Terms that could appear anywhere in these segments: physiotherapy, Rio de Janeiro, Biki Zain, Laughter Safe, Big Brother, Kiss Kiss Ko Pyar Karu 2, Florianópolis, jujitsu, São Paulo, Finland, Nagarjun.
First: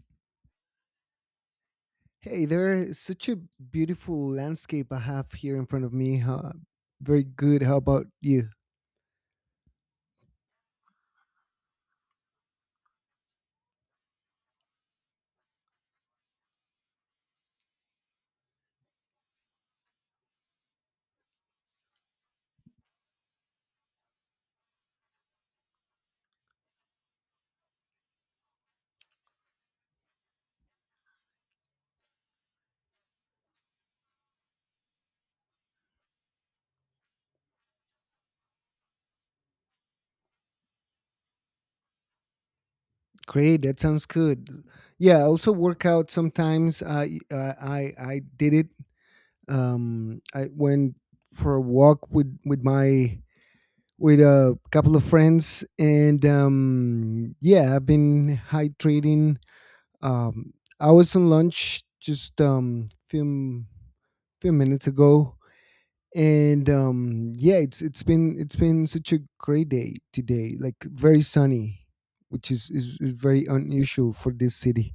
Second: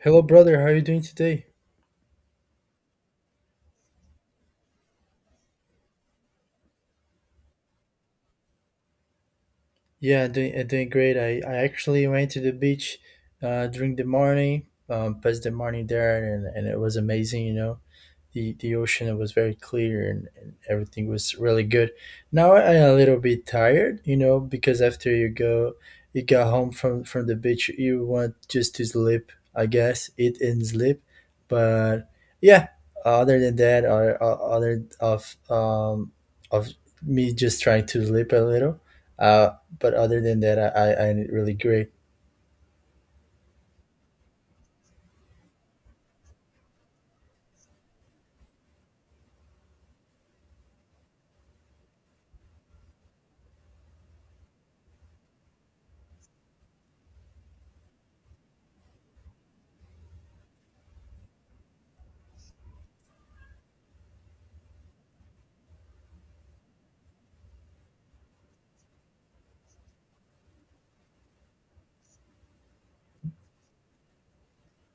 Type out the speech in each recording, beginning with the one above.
Hello, brother. How are you doing today? Hey there, is such a beautiful landscape I have here in front of me. Huh? Very good. How about you? Yeah, I'm doing great. I actually went to the beach during the morning, passed the morning there, and it was amazing. The ocean was very clear, and everything was really good. Now I'm a little bit tired, because after you got home from the beach, you want just to sleep, I guess, eat and sleep. But yeah, other than that, or other of me just trying to sleep a little, uh, but other than that, I really great. Great. That sounds good. Yeah, I also work out sometimes. I did it. I went for a walk with a couple of friends, and yeah, I've been hydrating. Um, I was on lunch just few few minutes ago, and yeah, it's been such a great day today, like very sunny, which is very unusual for this city.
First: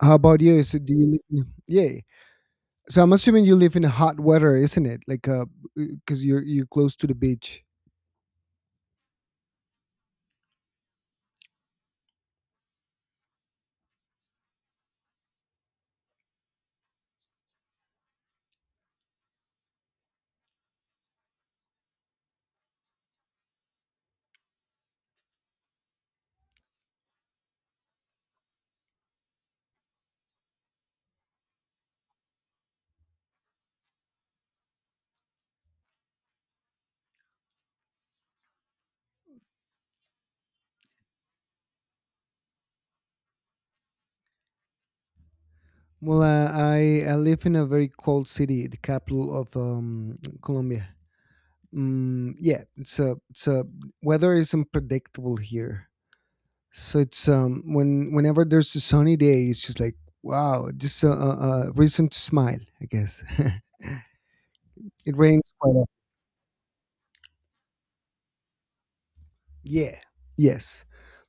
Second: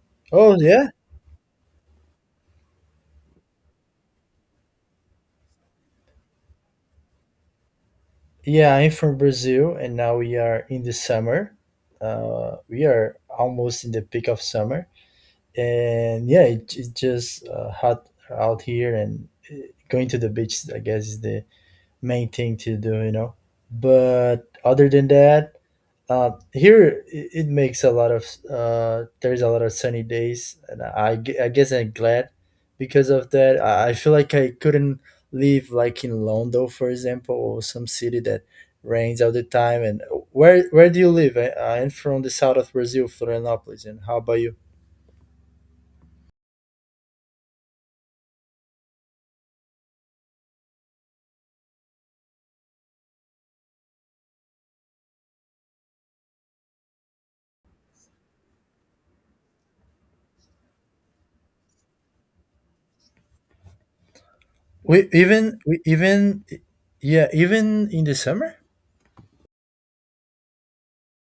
How about Oh you? So yeah. do you live in, yeah, so I'm assuming you live in hot weather, isn't it? Like because you're close to the beach. Yeah, I'm from Brazil, and now we are in the summer. We are almost in the peak of summer, and yeah, it's just hot out here, and going to the beach, I guess, is the main thing to do. But other than that, here it makes a lot of there's a lot of sunny days, and I guess I'm glad because of that. I feel like I couldn't live like in London, for example, or some city that rains all the time. And where do you live? I'm from the south of Brazil, Florianópolis. And how about you? Well, I live in a very cold city, the capital of Colombia. Mm, yeah, it's a weather is unpredictable here. So it's when whenever there's a sunny day, it's just like, wow, just a reason to smile, I guess. We It rains even quite we often. even Yeah, even in the summer. Yeah. Yes.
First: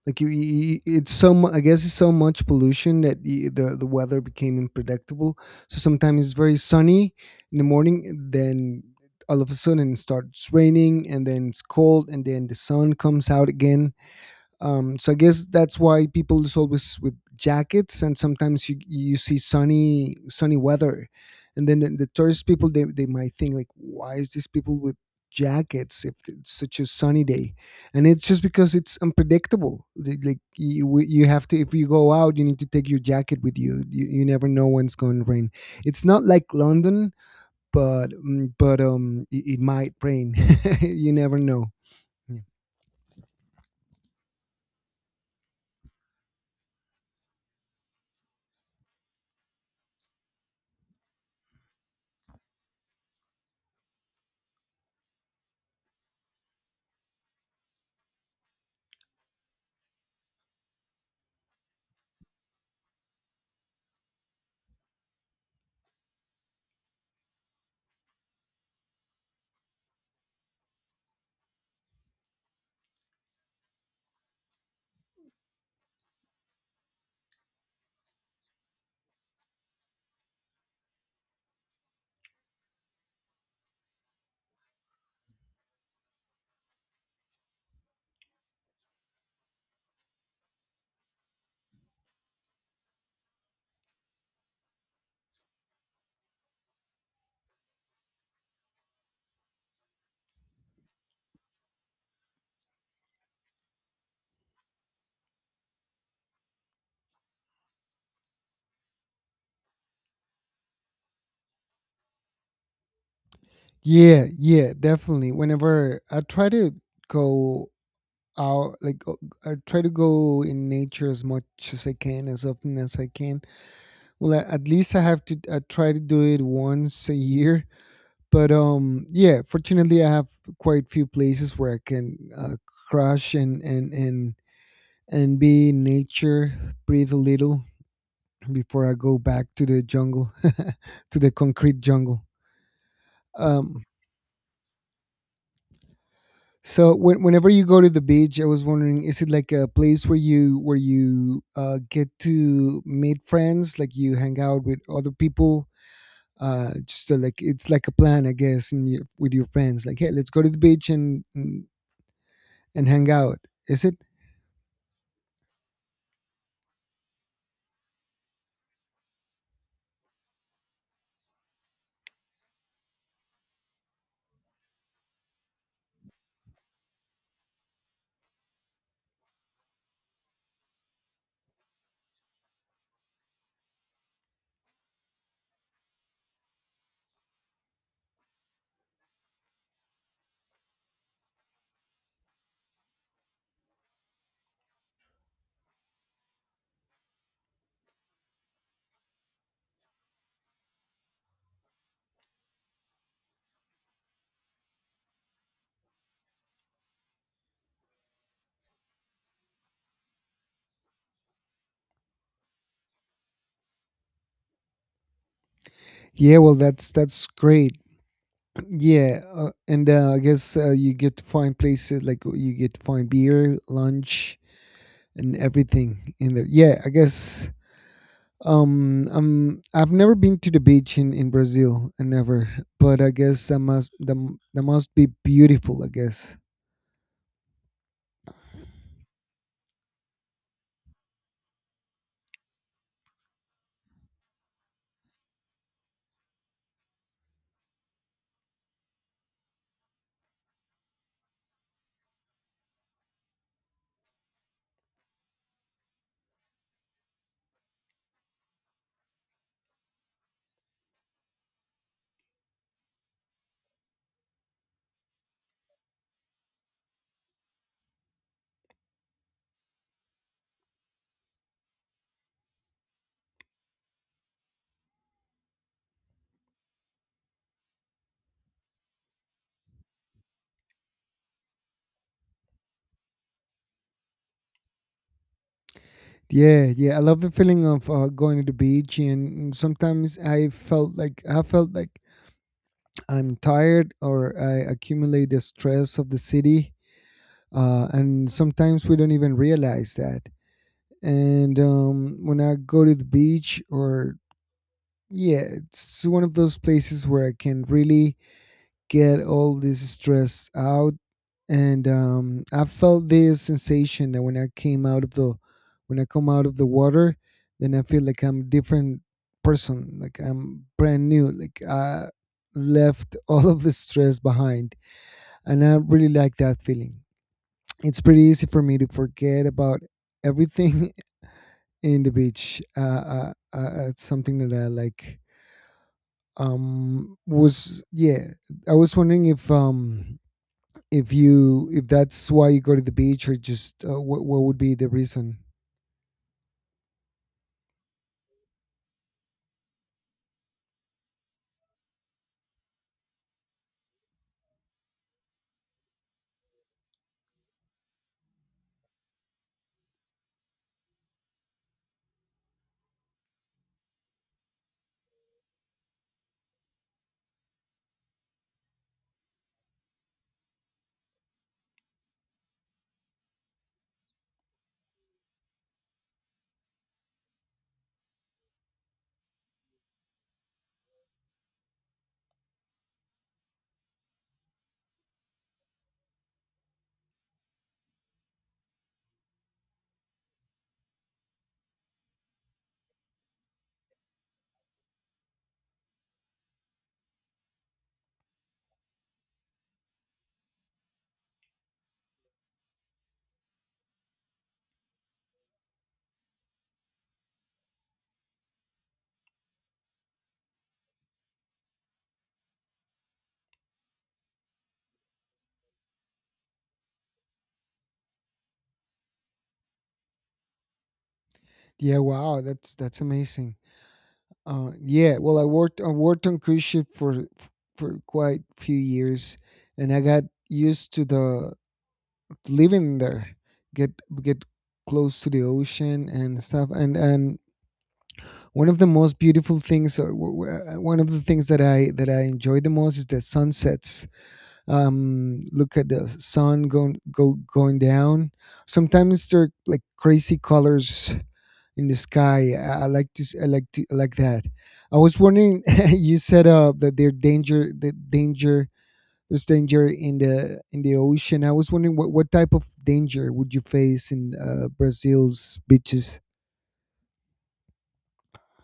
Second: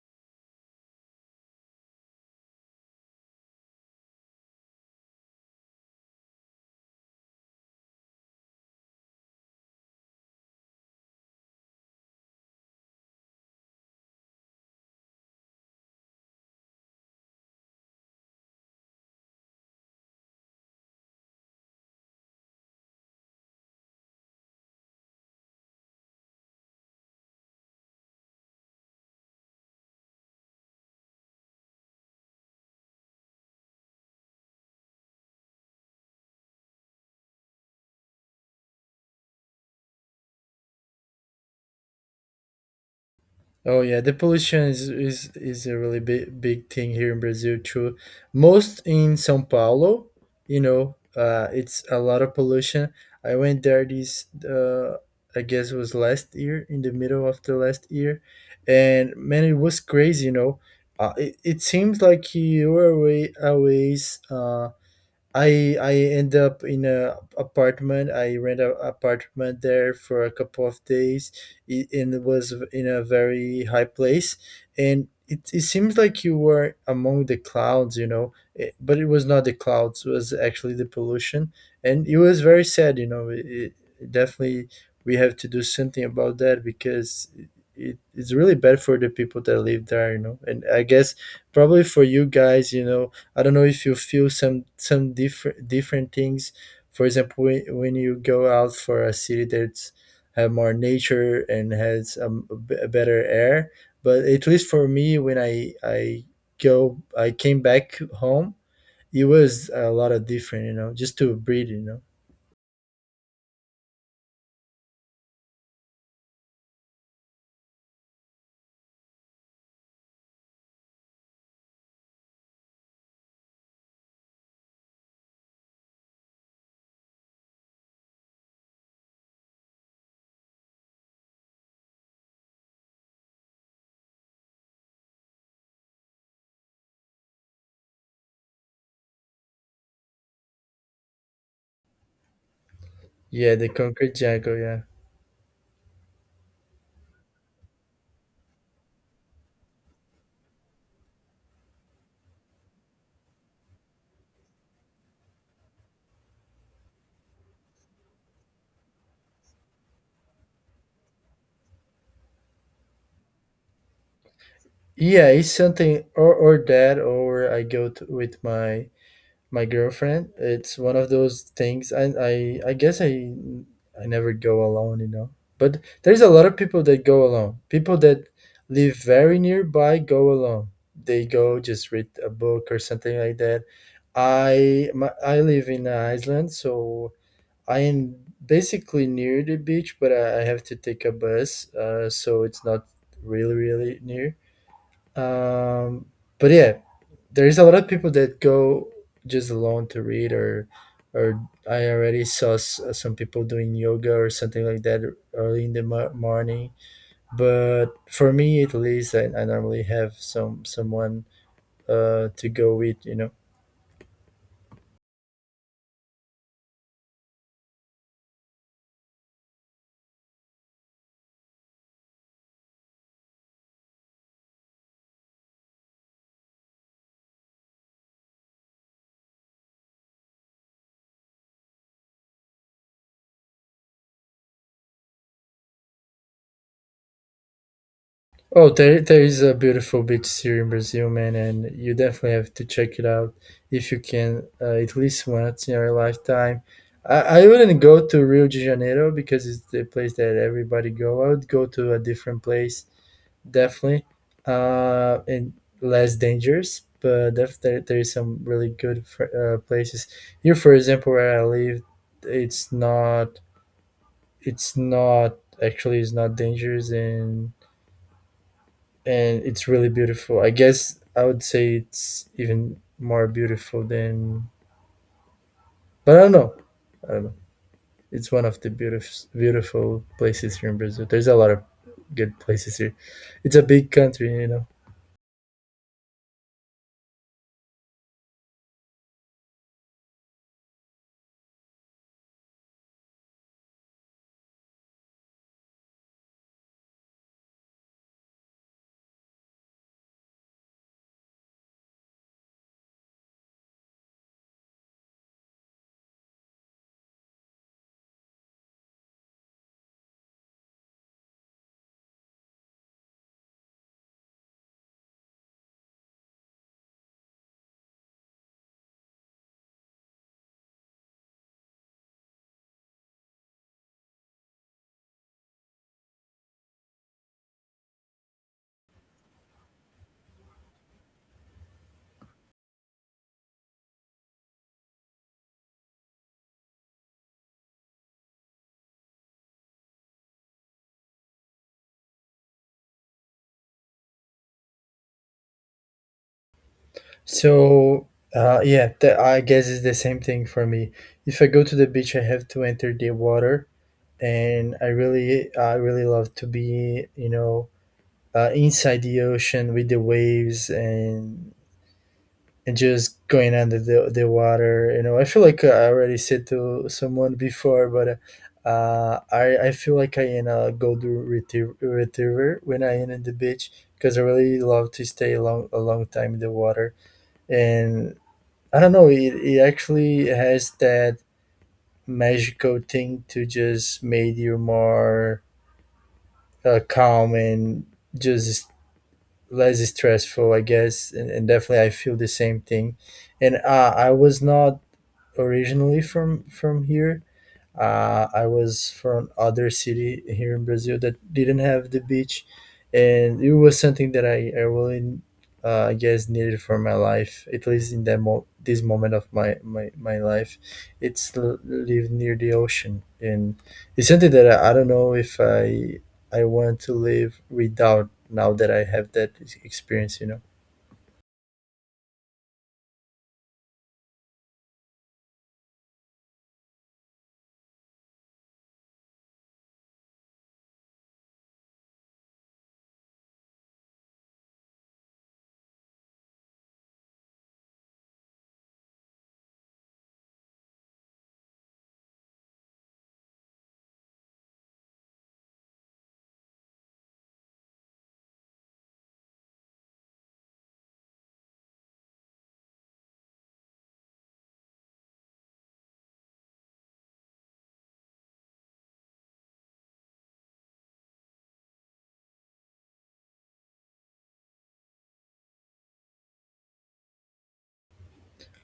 Like, you, it's so. Mu- I guess it's so much pollution that y the weather became unpredictable. So sometimes it's very sunny in the morning, then all of a sudden it starts raining, and then it's cold, and then the sun comes out again. So I guess that's why people is always with jackets, and sometimes you see sunny weather, and then the tourist people, they might think, like, why is these people with jackets if it's such a sunny day? And it's just because it's unpredictable. Like, you have to, if you go out, you need to take your jacket with you. You never know when it's going to rain. It's not like London, but it might rain. You never know. Yeah. Oh yeah, the pollution is a really big big thing here in Brazil too. Most in São Paulo, it's a lot of pollution. I went there I guess it was last year, in the middle of the last year, and man, it was crazy. It seems like you were away a ways. I end up in a apartment. I rent a apartment there for a couple of days, and it was in a very high place. And it seems like you were among the clouds. But it was not the clouds; it was actually the pollution, and it was very sad. It definitely, we have to do something about that, because it's really bad for the people that live there. And I guess probably for you guys, I don't know if you feel some different things. For example, when you go out for a city that's have more nature and has a better air. But at least for me, when I go, I came back home. It was a lot of different, just to breathe. Yeah, yeah, definitely. Whenever I try to go out, like, I try to go in nature as much as I can, as often as I can. Well, at least I have to. I try to do it once a year. But yeah. Fortunately, I have quite few places where I can crash and be in nature, breathe a little before I go back to the jungle, to the concrete jungle. Yeah, the Um, concrete jungle. Yeah, So whenever you go to the beach, I was wondering, is it like a place where you get to meet friends, like you hang out with other people, just to, like, it's like a plan, I guess, and you, with your friends, like, hey, let's go to the beach and and hang out. Is it? yeah, it's something or that, or I go to, with my girlfriend. It's one of those things. I guess I never go alone. But there's a lot of people that go alone. People that live very nearby go alone. They go just read a book or something like that. I live in Iceland, so I am basically near the beach, but I have to take a bus, so it's not really near, um, but yeah, there is a lot of people that go just alone to read, or I already saw some people doing yoga or something like that early in the morning. But for me, at least, I normally have someone to go with. Yeah, well, that's great. Yeah, and I guess you get to find places, like you get to find beer, lunch, and everything in there. Yeah, I guess. I've never been to the beach in Brazil, and never. But I guess that must be beautiful. I guess. Oh, there is a beautiful beach here in Brazil, man, and you definitely have to check it out if you can, at least once in your lifetime. I wouldn't go to Rio de Janeiro because it's the place that everybody go. I would go to a different place, definitely, and less dangerous. But there is some really good places here. For example, where I live, it's not it's not actually it's not dangerous, and it's really beautiful. I guess I would say it's even more beautiful than, but I don't know. I don't know. It's one of the beautiful beautiful places here in Brazil. There's a lot of good places here. It's a big country. Yeah, yeah. I love the feeling of going to the beach, and sometimes I felt like I'm tired, or I accumulate the stress of the city, and sometimes we don't even realize that. And when I go to the beach, or yeah, it's one of those places where I can really get all this stress out. And I felt this sensation that when I come out of the water, then I feel like I'm a different person, like I'm brand new, like I left all of the stress behind. And I really like that feeling. It's pretty easy for me to forget about everything in the beach. It's something that I like. Um, was yeah, I was wondering if you if that's why you go to the beach, or just what would be the reason? So yeah, that I guess it's the same thing for me. If I go to the beach, I have to enter the water, and I really love to be, inside the ocean with the waves, and just going under the water. I feel like I already said to someone before, but I feel like I in a golden retriever when I am in the beach, because I really love to stay a long time in the water. And I don't know, it actually has that magical thing to just make you more calm and just less stressful, I guess. And definitely I feel the same thing. And I was not originally from here. I was from other city here in Brazil that didn't have the beach, and it was something that I really, I guess, needed for my life. At least in that this moment of my life, it's live near the ocean, and it's something that I don't know if I want to live without now that I have that experience. You know. Yeah, wow, that's amazing. Yeah, well, I worked on cruise ship for quite few years, and I got used to the living there, get get close to the ocean and stuff. And one of the most beautiful things, or one of the things that I enjoy the most is the sunsets. Um, look at the sun going down. Sometimes there are, like, crazy colors in the sky. I like to s- I like to I like that. I was wondering, you said that there's danger in the ocean. I was wondering what type of danger would you face in Brazil's beaches.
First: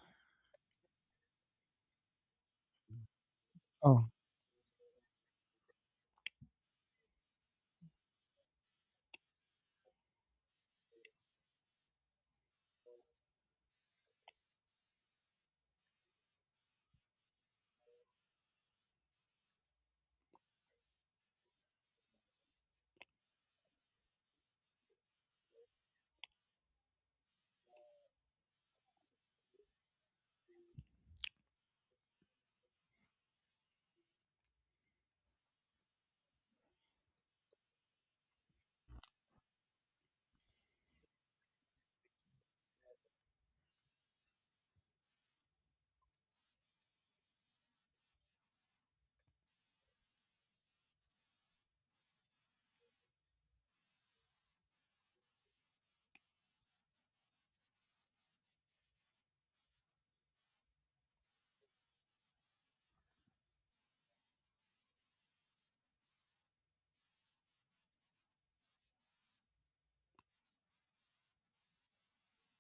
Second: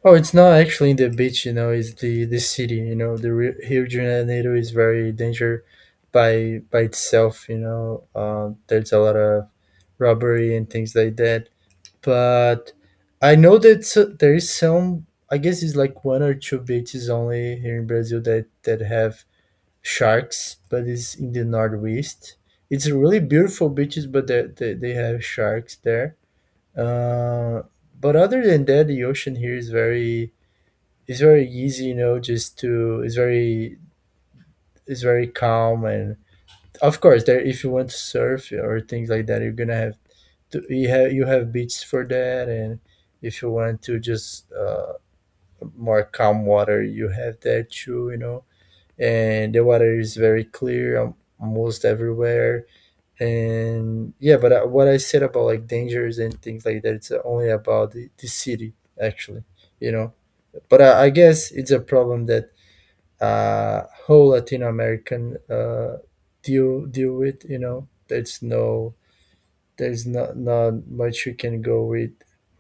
Oh, it's not actually in the beach. It's the city. The Rio de Oh, Janeiro is very dangerous by itself. There's a lot of robbery and things like that. But I know that there is some. I guess it's like one or two beaches only here in Brazil that have sharks, but it's in the northwest. It's really beautiful beaches, but they have sharks there. Uh, but other than that, the ocean here is very it's very easy, you know, just to it's very calm. And of course, there, if you want to surf or things like that, you're gonna have to, you have beaches for that, and if you want to just more calm water, you have that too. And the water is very clear, almost everywhere. And yeah, but what I said about like dangers and things like that, it's only about the city actually, you know. But I guess it's a problem that whole Latin American deal with. There's not much you can go with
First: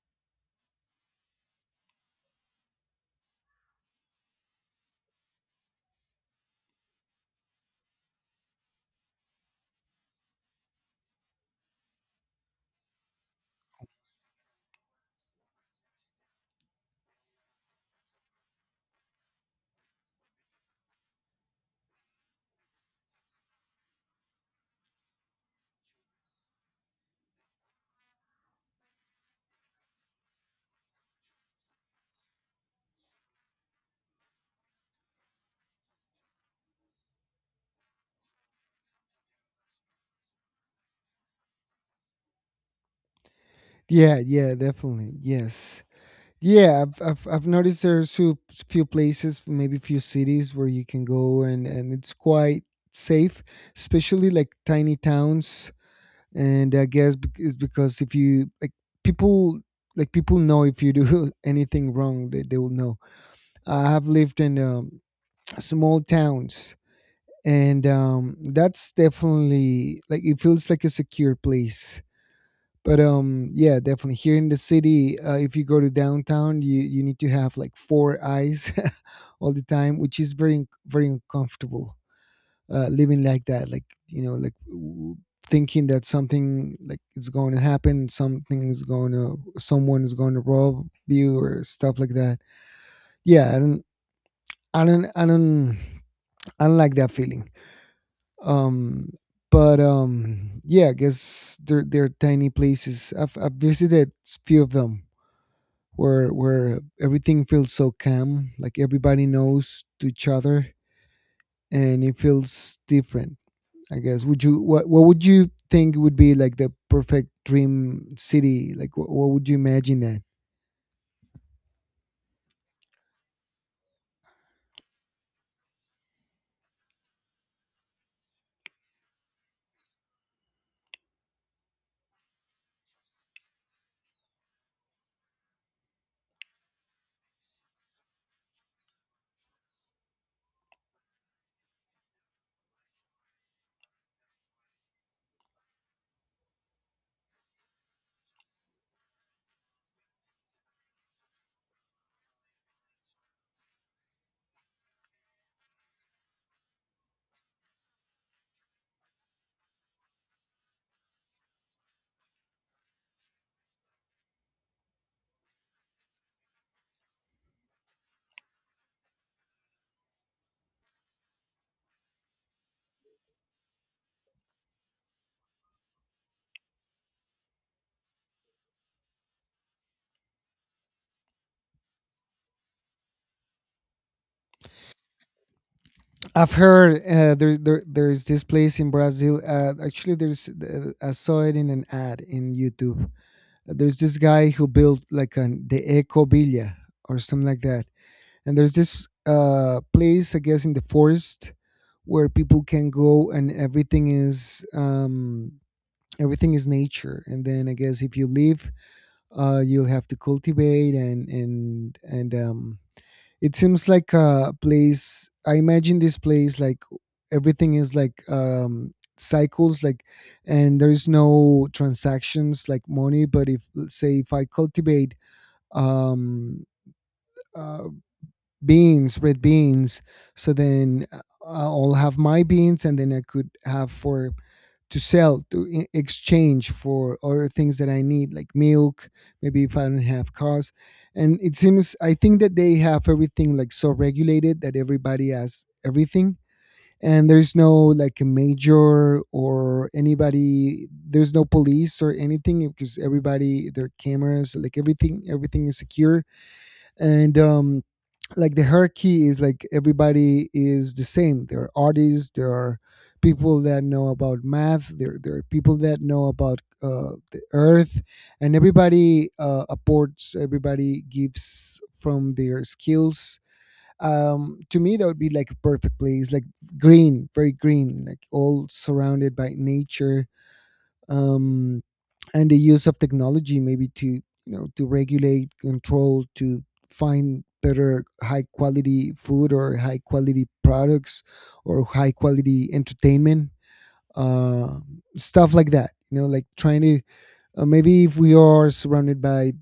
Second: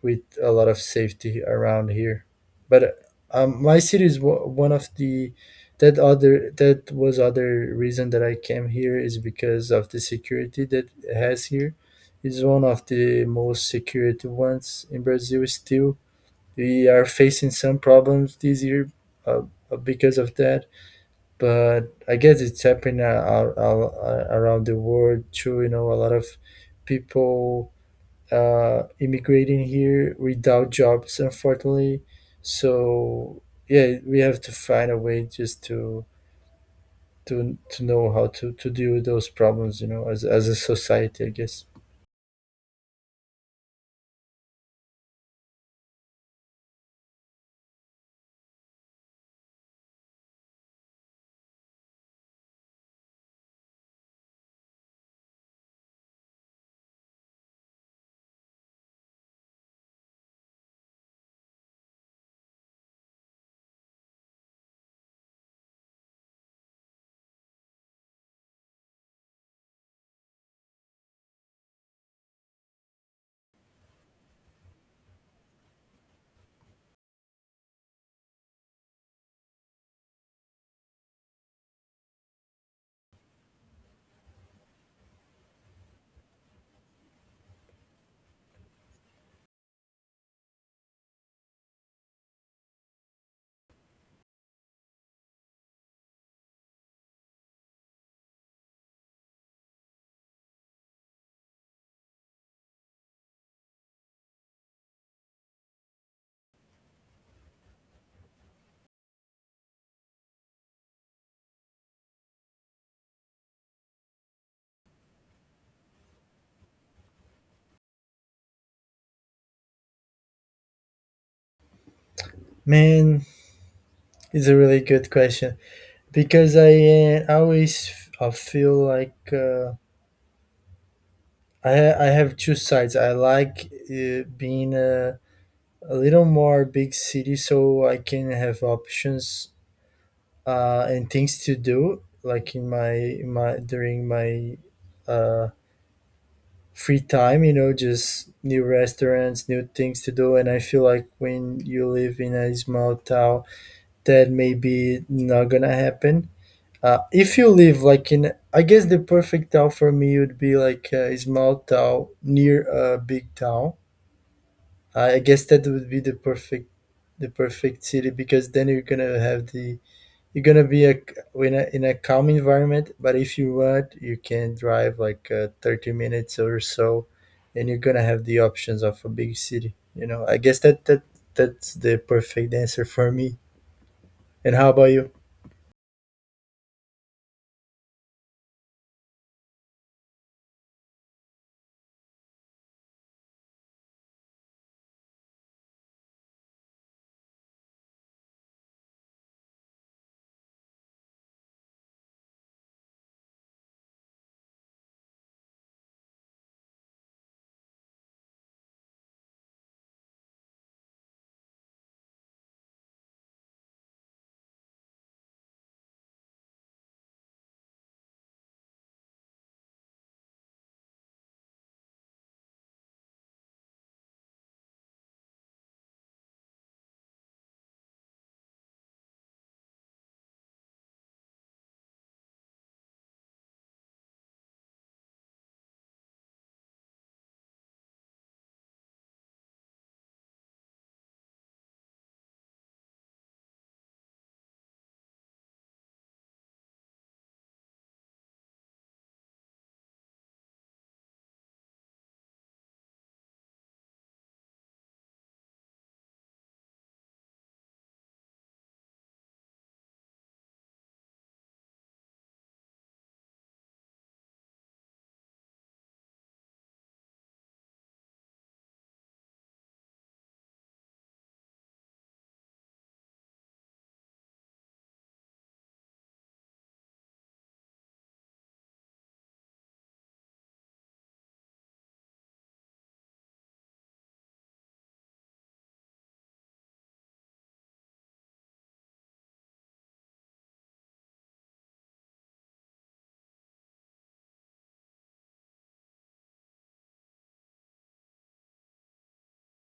with a lot of safety around here. But my city is one of the, that was other reason that I came here, is because of the security that it has here. It's one of the most security ones in Brazil. Still, we are facing some problems this year, uh, because of that, but I guess it's happening around the world too. A lot of people immigrating here without jobs, unfortunately. So yeah, we have to find a way just to know how to deal with those problems. As a society, I guess. yeah, yeah, definitely. Yes. Yeah, I've noticed there's few places, maybe few cities where you can go, and it's quite safe, especially like tiny towns. And I guess it's because, if you, like, people, like, people know if you do anything wrong, they will know. I have lived in small towns, and that's definitely, like, it feels like a secure place. But yeah, definitely, here in the city, if you go to downtown, you need to have like four eyes all the time, which is very, very uncomfortable. Uh, living like that, like, like, thinking that something, like, is going to happen, something is going to, someone is going to rob you or stuff like that. Yeah, i don't i don't I don't like that feeling. Um but um yeah, I guess they're, tiny places I've visited, few of them, where everything feels so calm, like everybody knows to each other, and it feels different. I guess. Would you what would you think would be like the perfect dream city? Like, what would you imagine that? Man, it's a really good question, because I always f- I feel like. I have two sides. I like being a little more big city, so I can have options, and things to do like in my during my uh, free time, just new restaurants, new things to do. And I feel like when you live in a small town, that maybe not gonna happen. If you live like in, I guess the perfect town for me would be like a small town near a big town. I guess that would be the perfect city, because then you're gonna have the you're gonna be in a calm environment. But if you want, you can drive like 30 minutes or so, and you're gonna have the options of a big city. I guess that's the perfect answer for me. And how about you? I've heard, there is this place in Brazil. Actually, there's I saw it in an ad in YouTube. There's this guy who built like an the Eco Villa, or something like that. And there's this place, I guess, in the forest where people can go, and everything is nature. And then, I guess, if you live, you'll have to cultivate, and it seems like a place. I imagine this place like, everything is, like, cycles, like. And there is no transactions like money, but if let's say if I cultivate, um uh beans, red beans. So then, I'll have my beans, and then I could have, for to sell, to exchange for other things that I need, like milk. Maybe if I don't have cars. And it seems, I think, that they have everything, like, so regulated that everybody has everything. And there's no, like, a major or anybody. There's no police or anything because everybody their cameras, like, everything, everything is secure. And like, the hierarchy is, like, everybody is the same. There are artists, there are people that know about math, there are people that know about the earth, and everybody, apports, everybody gives from their skills. To me, that would be like a perfect place, like green, very green, like all surrounded by nature. Um, and the use of technology, maybe to, to regulate, control, to find better high quality food, or high quality products, or high quality entertainment, uh, stuff like that, you know, like, trying to, maybe if we are surrounded by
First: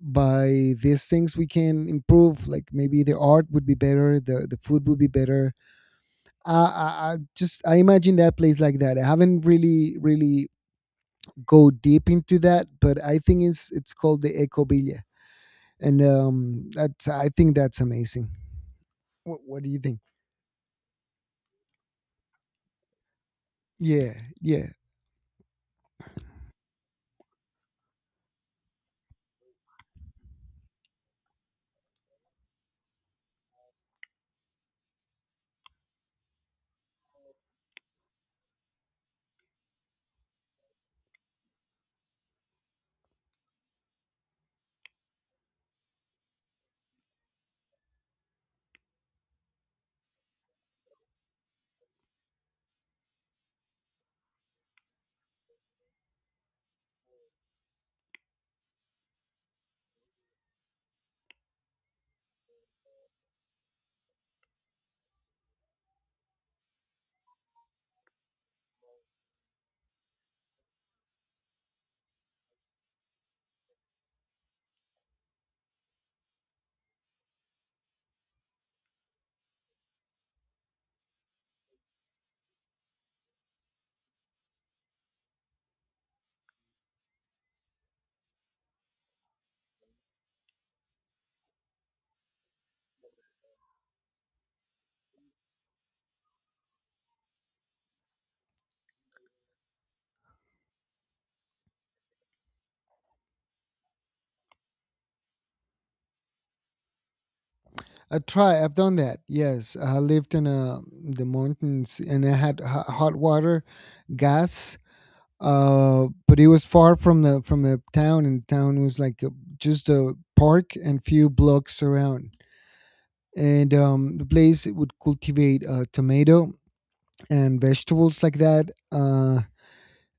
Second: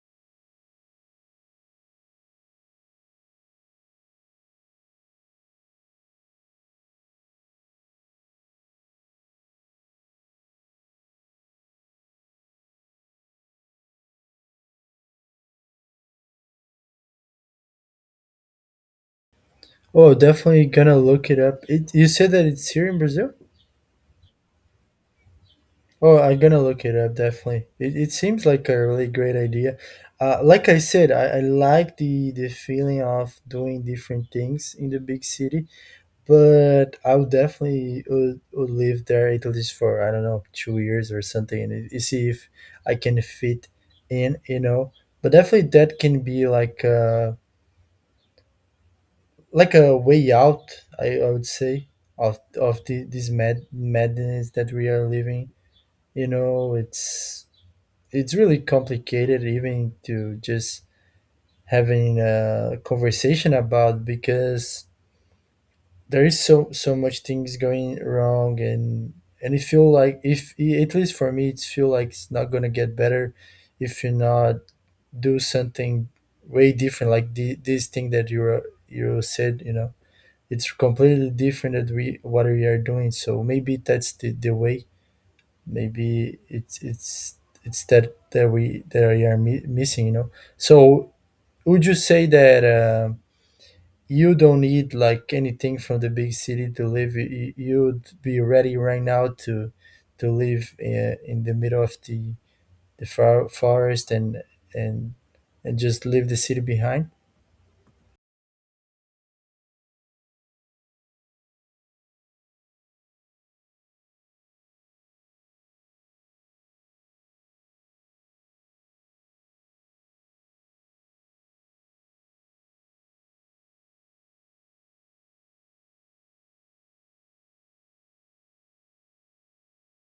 by these things, we can improve. Like, maybe the art would be better, the food would be better. I imagine that place like that. I haven't really really go deep into that, but I think it's called the Ecobilia, and that's, I think, that's amazing. What do you think? Oh, definitely gonna look it up. You said that it's here in Brazil. Yeah, yeah. Oh, I'm gonna look it up definitely. It seems like a really great idea. Like I said, I like the feeling of doing different things in the big city, but I would definitely would live there at least for I don't know 2 years or something, and see if I can fit in. But definitely that can be like a way out. I would say of this madness that we are living. You know, it's really complicated even to just having a conversation about, because there is so much things going wrong, and it feel like, if at least for me, it feel like it's not gonna get better if you not do something way different, like this thing that you said. It's completely different that we what we are doing. So maybe that's the way. Maybe it's that we are missing. So would you say that you don't need like anything from the big city to live. You'd be ready right now to live, in the middle of the forest, and and just leave the city behind? I try. I've done that. Yes, I lived in the mountains, and I had hot water, gas. But it was far from the town, and the town was like just a park and few blocks around. And the place would cultivate tomato and vegetables like that.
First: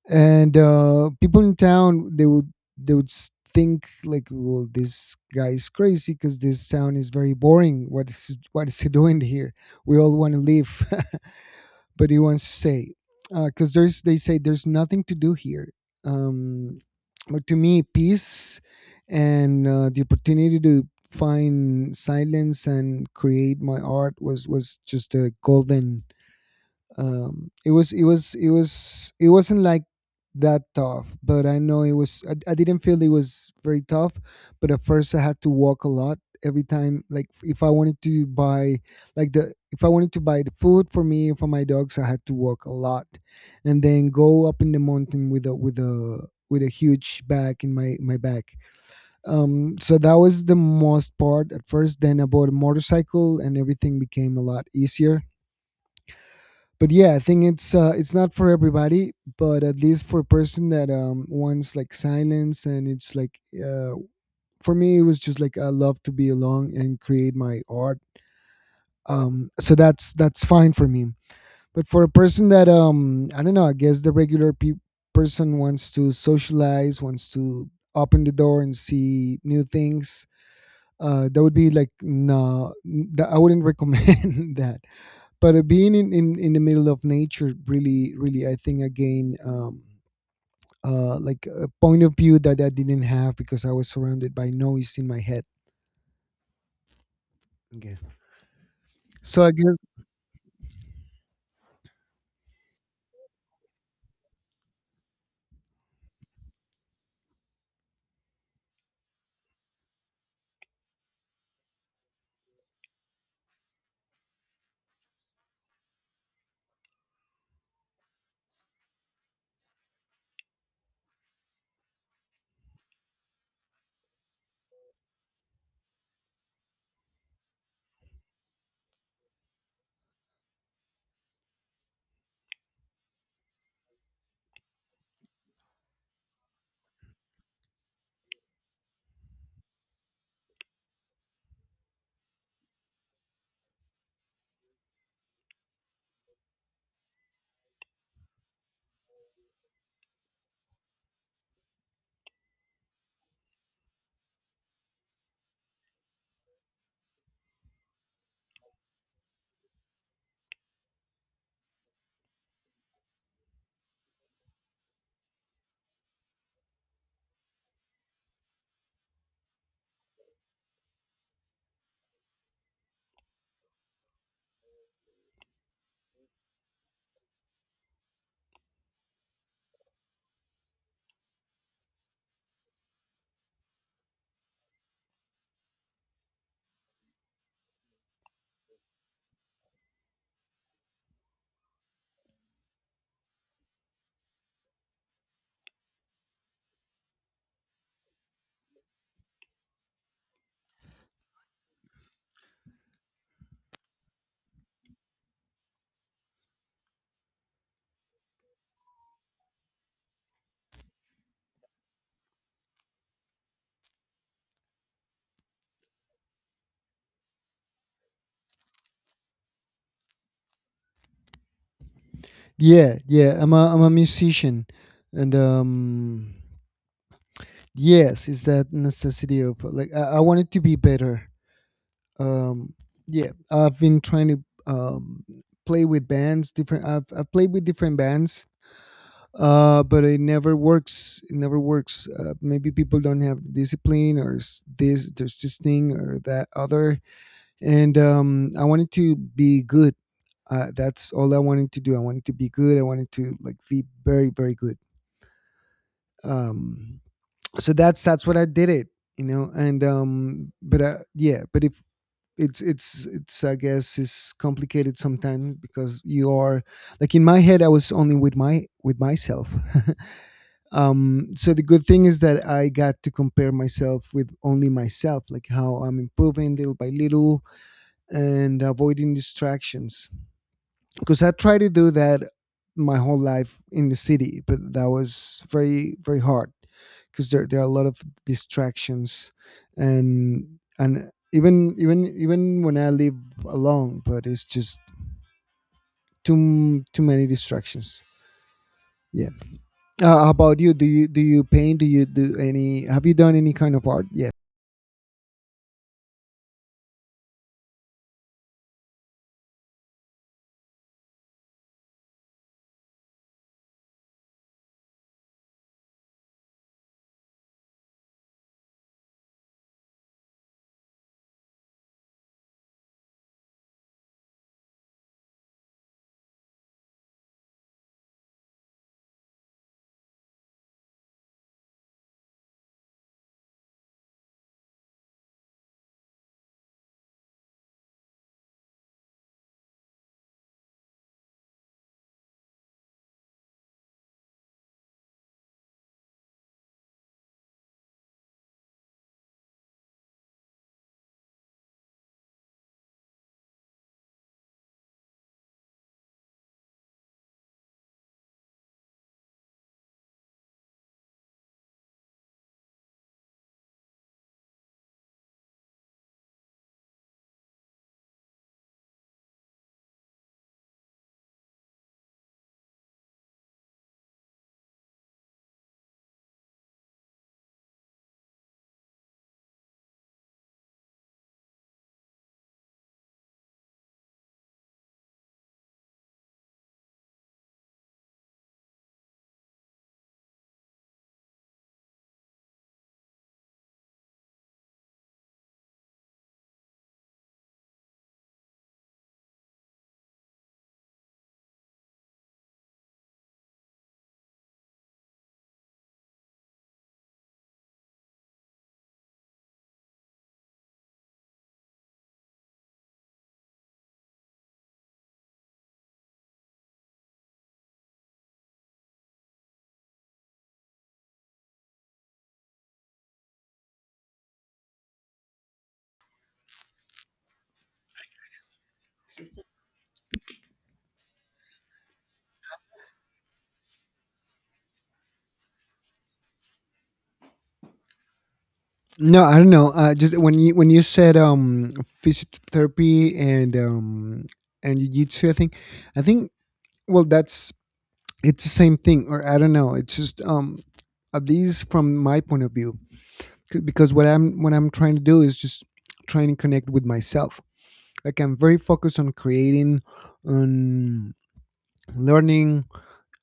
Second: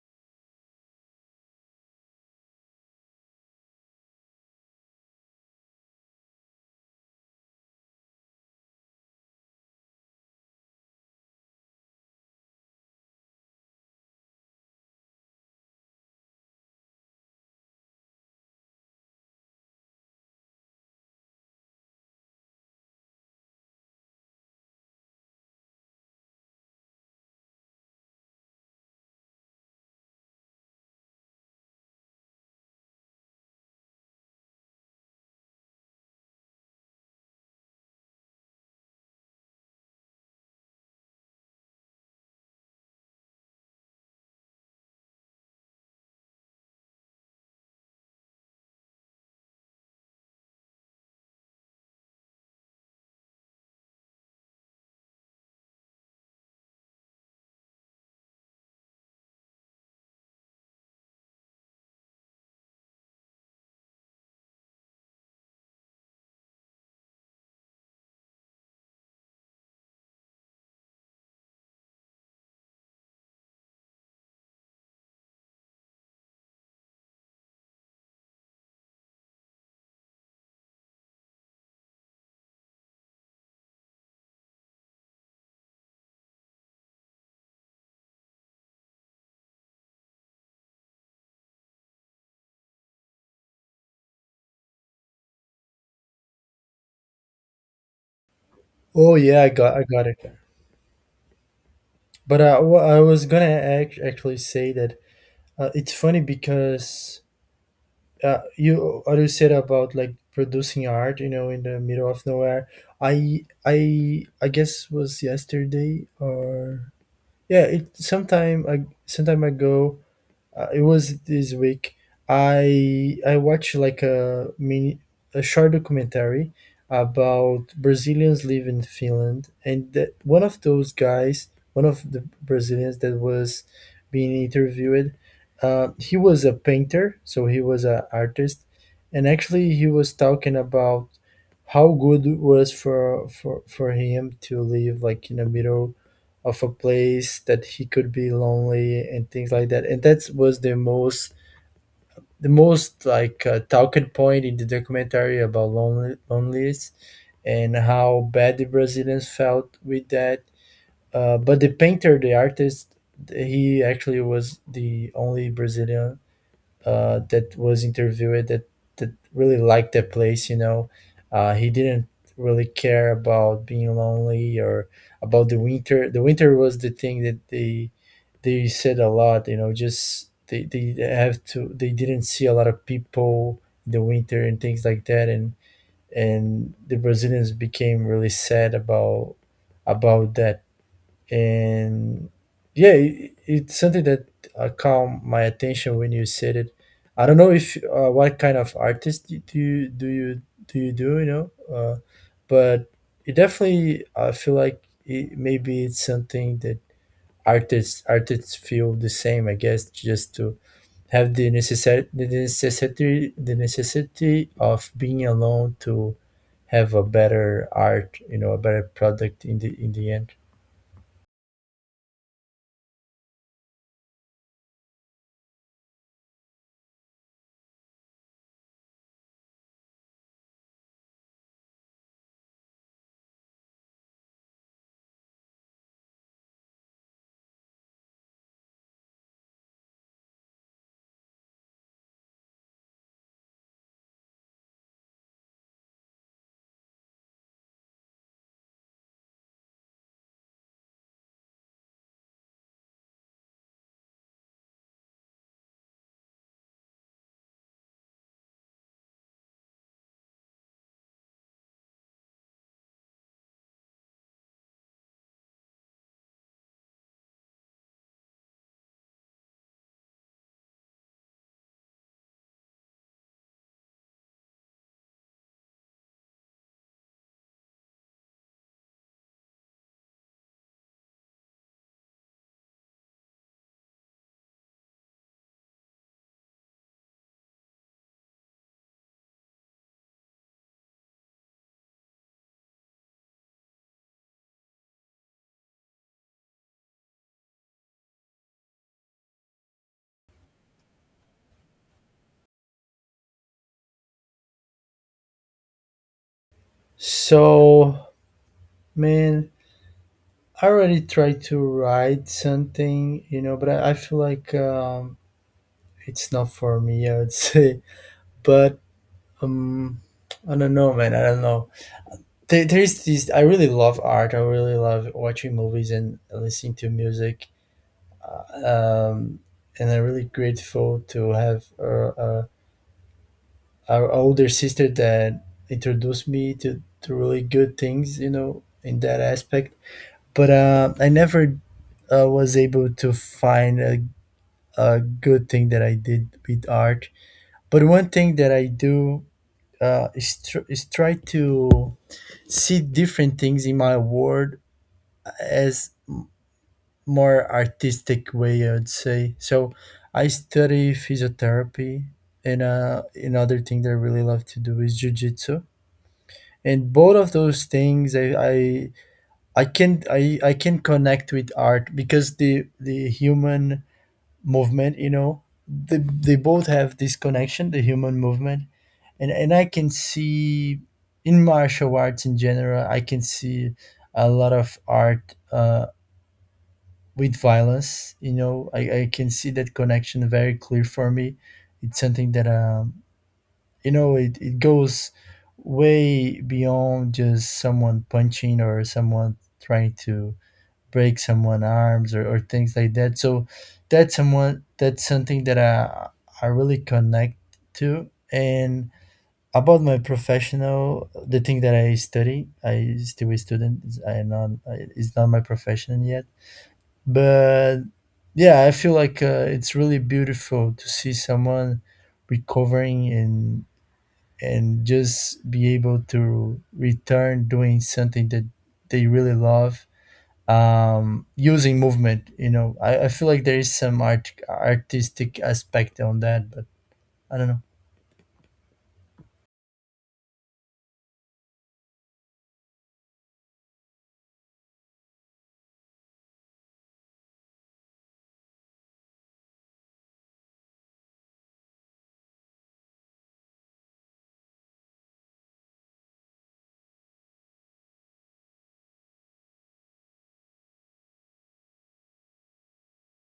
And people in town, they would think like, well, this guy is crazy because this town is very boring. What is he doing here? We all want to leave. But he wants to stay because there's they say there's nothing to do here. um, but to me, peace and the opportunity to find silence and create my art was just a golden. It wasn't like that tough, but I know it was. I didn't feel it was very tough. But at first, I had to walk a lot every time. Like, if I wanted to buy, like, the if I wanted to buy the food for me and for my dogs, I had to walk a lot and then go up in the mountain with a huge bag in my back. So that was the most part at first. Then I bought a motorcycle and everything became a lot easier. But yeah, I think it's not for everybody, but at least for a person that, wants like silence, and it's like, for me, it was just like, I love to be alone and create my art. So that's fine for me. But for a person that, I don't know, I guess the regular person wants to socialize, wants to open the door and see new things. That would be like, no, I wouldn't recommend that. But being in the middle of nature, really, really, I think, again, like a point of view that I didn't have because I was surrounded by noise in my head. Okay. Oh yeah, So i I guess. got i got it. But I was gonna actually say that, it's funny because, you what you said about like producing art, in the middle of nowhere. I guess was yesterday, or yeah, it sometime, I sometime ago. It was this week. I watched like a short documentary about Brazilians living in Finland, and that one of those guys, one of the Brazilians that was being interviewed, he was a painter, so he was an artist. And actually he was talking about how good it was for him to live like in a middle of a place that he could be lonely and things like that. And that was the most like, talking point in the documentary about lonely, loneliness and how bad the Brazilians felt with that. But the painter, the artist, he actually was the only Brazilian, that was interviewed, that that really liked the place. You know, he didn't really care about being lonely or about the winter. The winter was the thing that they said a lot. You know, just they have to they didn't see a lot of people in the winter and things like that, and the Brazilians became really sad about that. And yeah, it's something that caught my attention when you said it. I don't know. If uh, what kind of artist do you do you do you do you know? But it definitely, I feel like maybe it's something that artists feel the same, I guess, just to have the necessity of being alone to have a better art, a better product in the end. Yeah, yeah, I'm a, I'm a musician. And Yes, it's that necessity of like, I wanted to be better. um yeah, I've been trying to, um play with bands different. I've played with different bands. But it never works. It never works. Maybe people don't have discipline, or s- this there's this thing or that other. And I wanted to be good. That's all I wanted to do. I wanted to be good. I wanted to like be very, very good. Um, so that's what I did it. You know, and but yeah, but if it's, I guess, it's complicated sometimes because you are, like, in my head, I was only with my, with myself. So the good thing is that I got to compare myself with only myself, like how I'm improving little by little and avoiding distractions. Because I try to do that my whole life in the city, but that was very, very hard because there are a lot of distractions. And and even when I live alone, but it's just too many distractions. Yeah. How about you? Do you paint? Do you do any? Have you done any kind of art yet? So, man, I already tried to write something, you know, but I feel like it's not for me, I would say. But um, I don't know, man. I don't know. There's this. I really love art. I really love watching movies and listening to music. Um, and I'm really grateful to have our older sister that introduced me to really good things, you know, in that aspect. But I never was able to find a good thing that I did with art. But one thing that I do, is try to see different things in my world as more artistic way, I would say. So I study physiotherapy, and another thing that I really love to do is jujitsu. And both of those things, I can connect with art because the human movement, you know, they both have this connection, the human movement. And I can see, in martial arts in general, I can see a lot of art, with violence. You know, I can see that connection very clear. For me, it's something that, you know, it goes way beyond just someone punching, or someone trying to break someone' arms, or things like that. So that's something that I really connect to. And about my professional, the thing that I study, I still a student. I am not. It's not my profession yet. But yeah, I feel like, it's really beautiful to see someone recovering and just be able to return doing something that they really love, using movement. You know, I feel like there is some artistic aspect on that. But I don't know. No, I don't know. Just when you said, physiotherapy and jiu-jitsu, I think, I think, well, that's, it's the same thing, or I don't know. It's just, at least from my point of view, because what I'm, what I'm trying to do is just trying to connect with myself. Like, I'm very focused on creating, on learning.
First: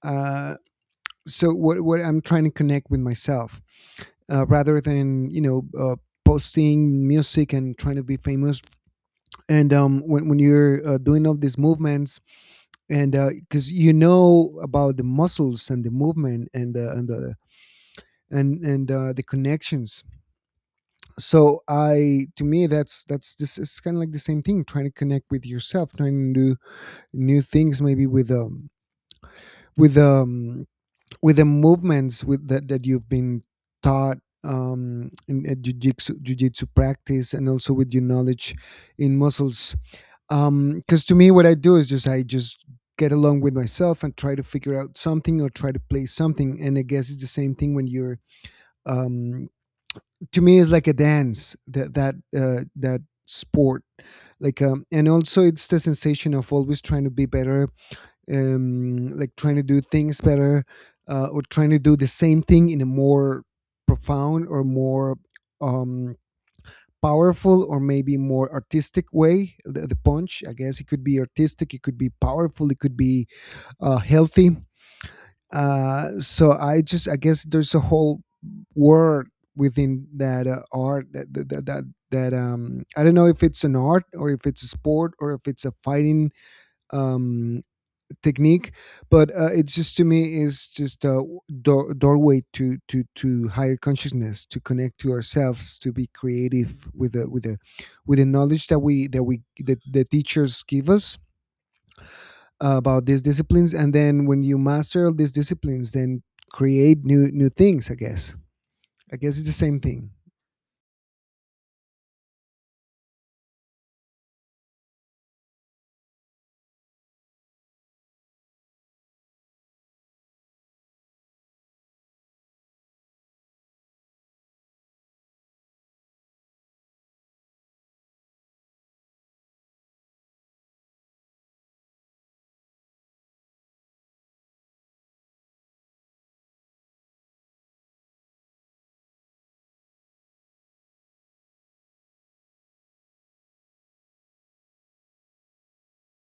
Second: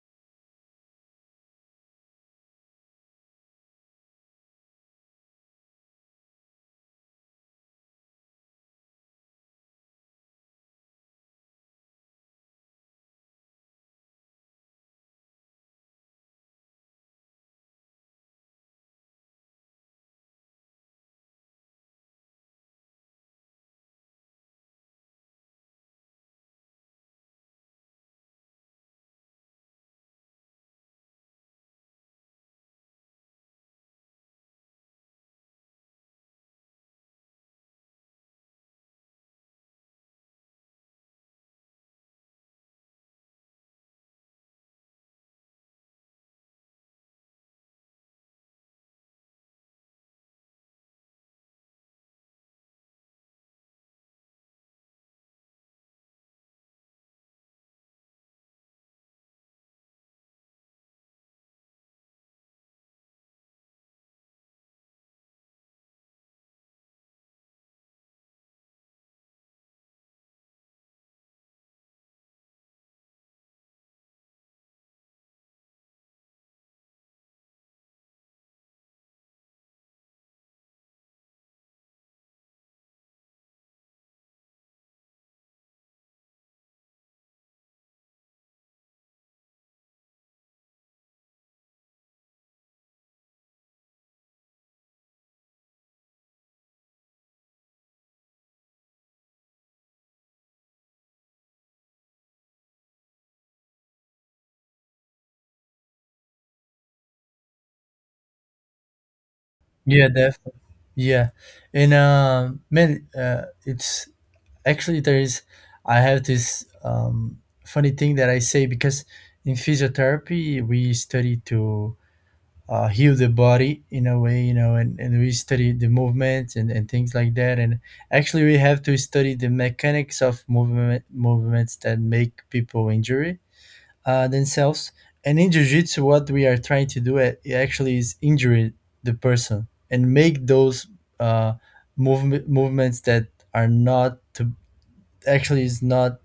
Uh, so what I'm trying to connect with myself, rather than, you know, posting music and trying to be famous. And when when you're doing all these movements, and because you know about the muscles and the movement and the and the and the connections. So I, to me, that's, this is kind of like the same thing. Trying to connect with yourself, trying to do new things, maybe with with um with the movements with that you've been taught, in jiu-jitsu practice, and also with your knowledge in muscles. Um because to me, what I do is just, I just get along with myself and try to figure out something or try to play something. And I guess it's the same thing when you're, um to me, it's like a dance, that sport. Like, and also it's the sensation of always trying to be better, like trying to do things better, or trying to do the same thing in a more profound or more, um, powerful or maybe more artistic way. The the punch, I guess, it could be artistic, it could be powerful, it could be healthy. So I just, I guess, there's a whole world within that, art, that that, that that that I don't know if it's an art or if it's a sport or if it's a fighting, um technique. But it's just, to me, is just a doorway to higher consciousness, to connect to ourselves, to be creative with the with the with the knowledge that we that we that the teachers give us about these disciplines. And then when you master all these disciplines, then create new things, I guess. I guess it's the same Yeah, thing. definitely. Yeah. And man, it's actually there is. I have this funny thing that I say, because in physiotherapy we study to, heal the body in a way, you know, and we study the movements, and things like that. And actually, we have to study the mechanics of movements that make people injury themselves. And in jiu-jitsu, what we are trying to do, it actually is injure the person and make those, uh, movements that are not to actually is not,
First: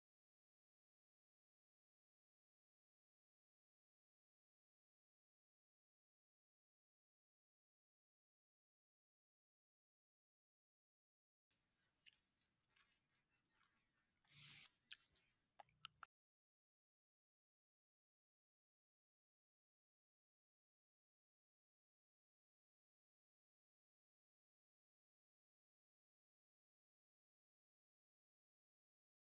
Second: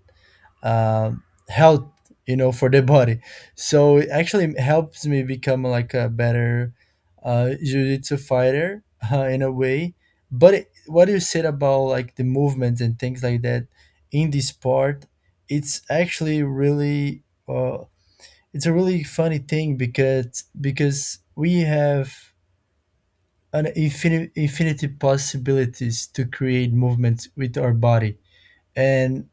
uh, health, you know, for the body. So it actually helps me become like a better, jiu-jitsu fighter, in a way. But it, what you said about like the movements and things like that in this sport, it's actually really, uh, it's a really funny thing, because we have an infinite infinity possibilities to create movements with our body. And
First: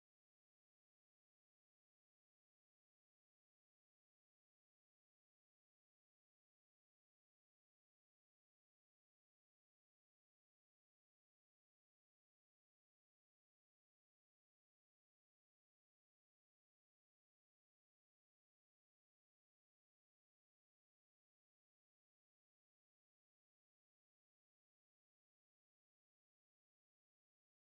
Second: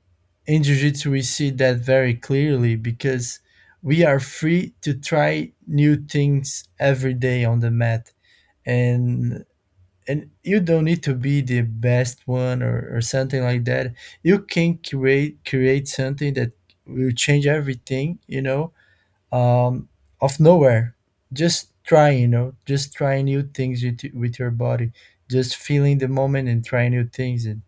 in jiu-jitsu we see that very clearly, because we are free to try new things every day on the mat, and and you don't need to be the best one, or something like that. You can create something that will change everything you know um, of nowhere. Just trying, you know, just trying new things with your body, just feeling the moment and trying new things. And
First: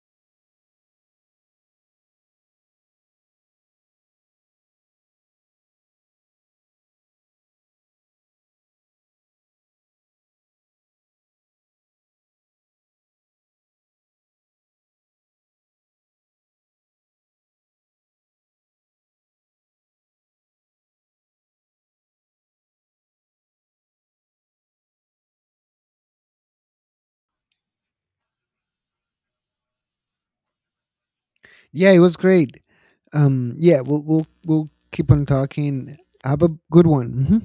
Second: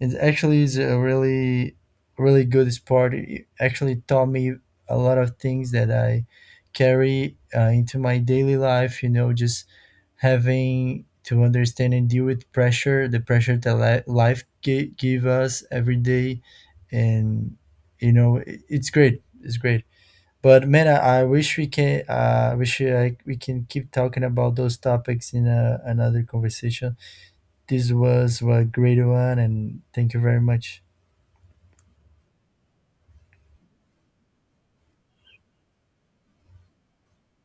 it actually is a really, really good sport. It actually taught me a lot of things that I carry, into my daily life, you know, just having to understand and deal with pressure, the pressure that life give us every day. And, you know, it's great. It's great. But man, I wish we can. I wish we can keep talking about those topics in another conversation. This was a great one, and thank you very much. Yeah, it was great. Yeah, we'll keep on talking. Have a good one. Hmm.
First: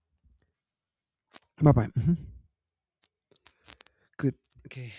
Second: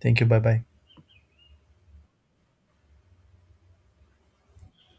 Thank you. Bye bye. Bye bye. Hmm. Good. Okay.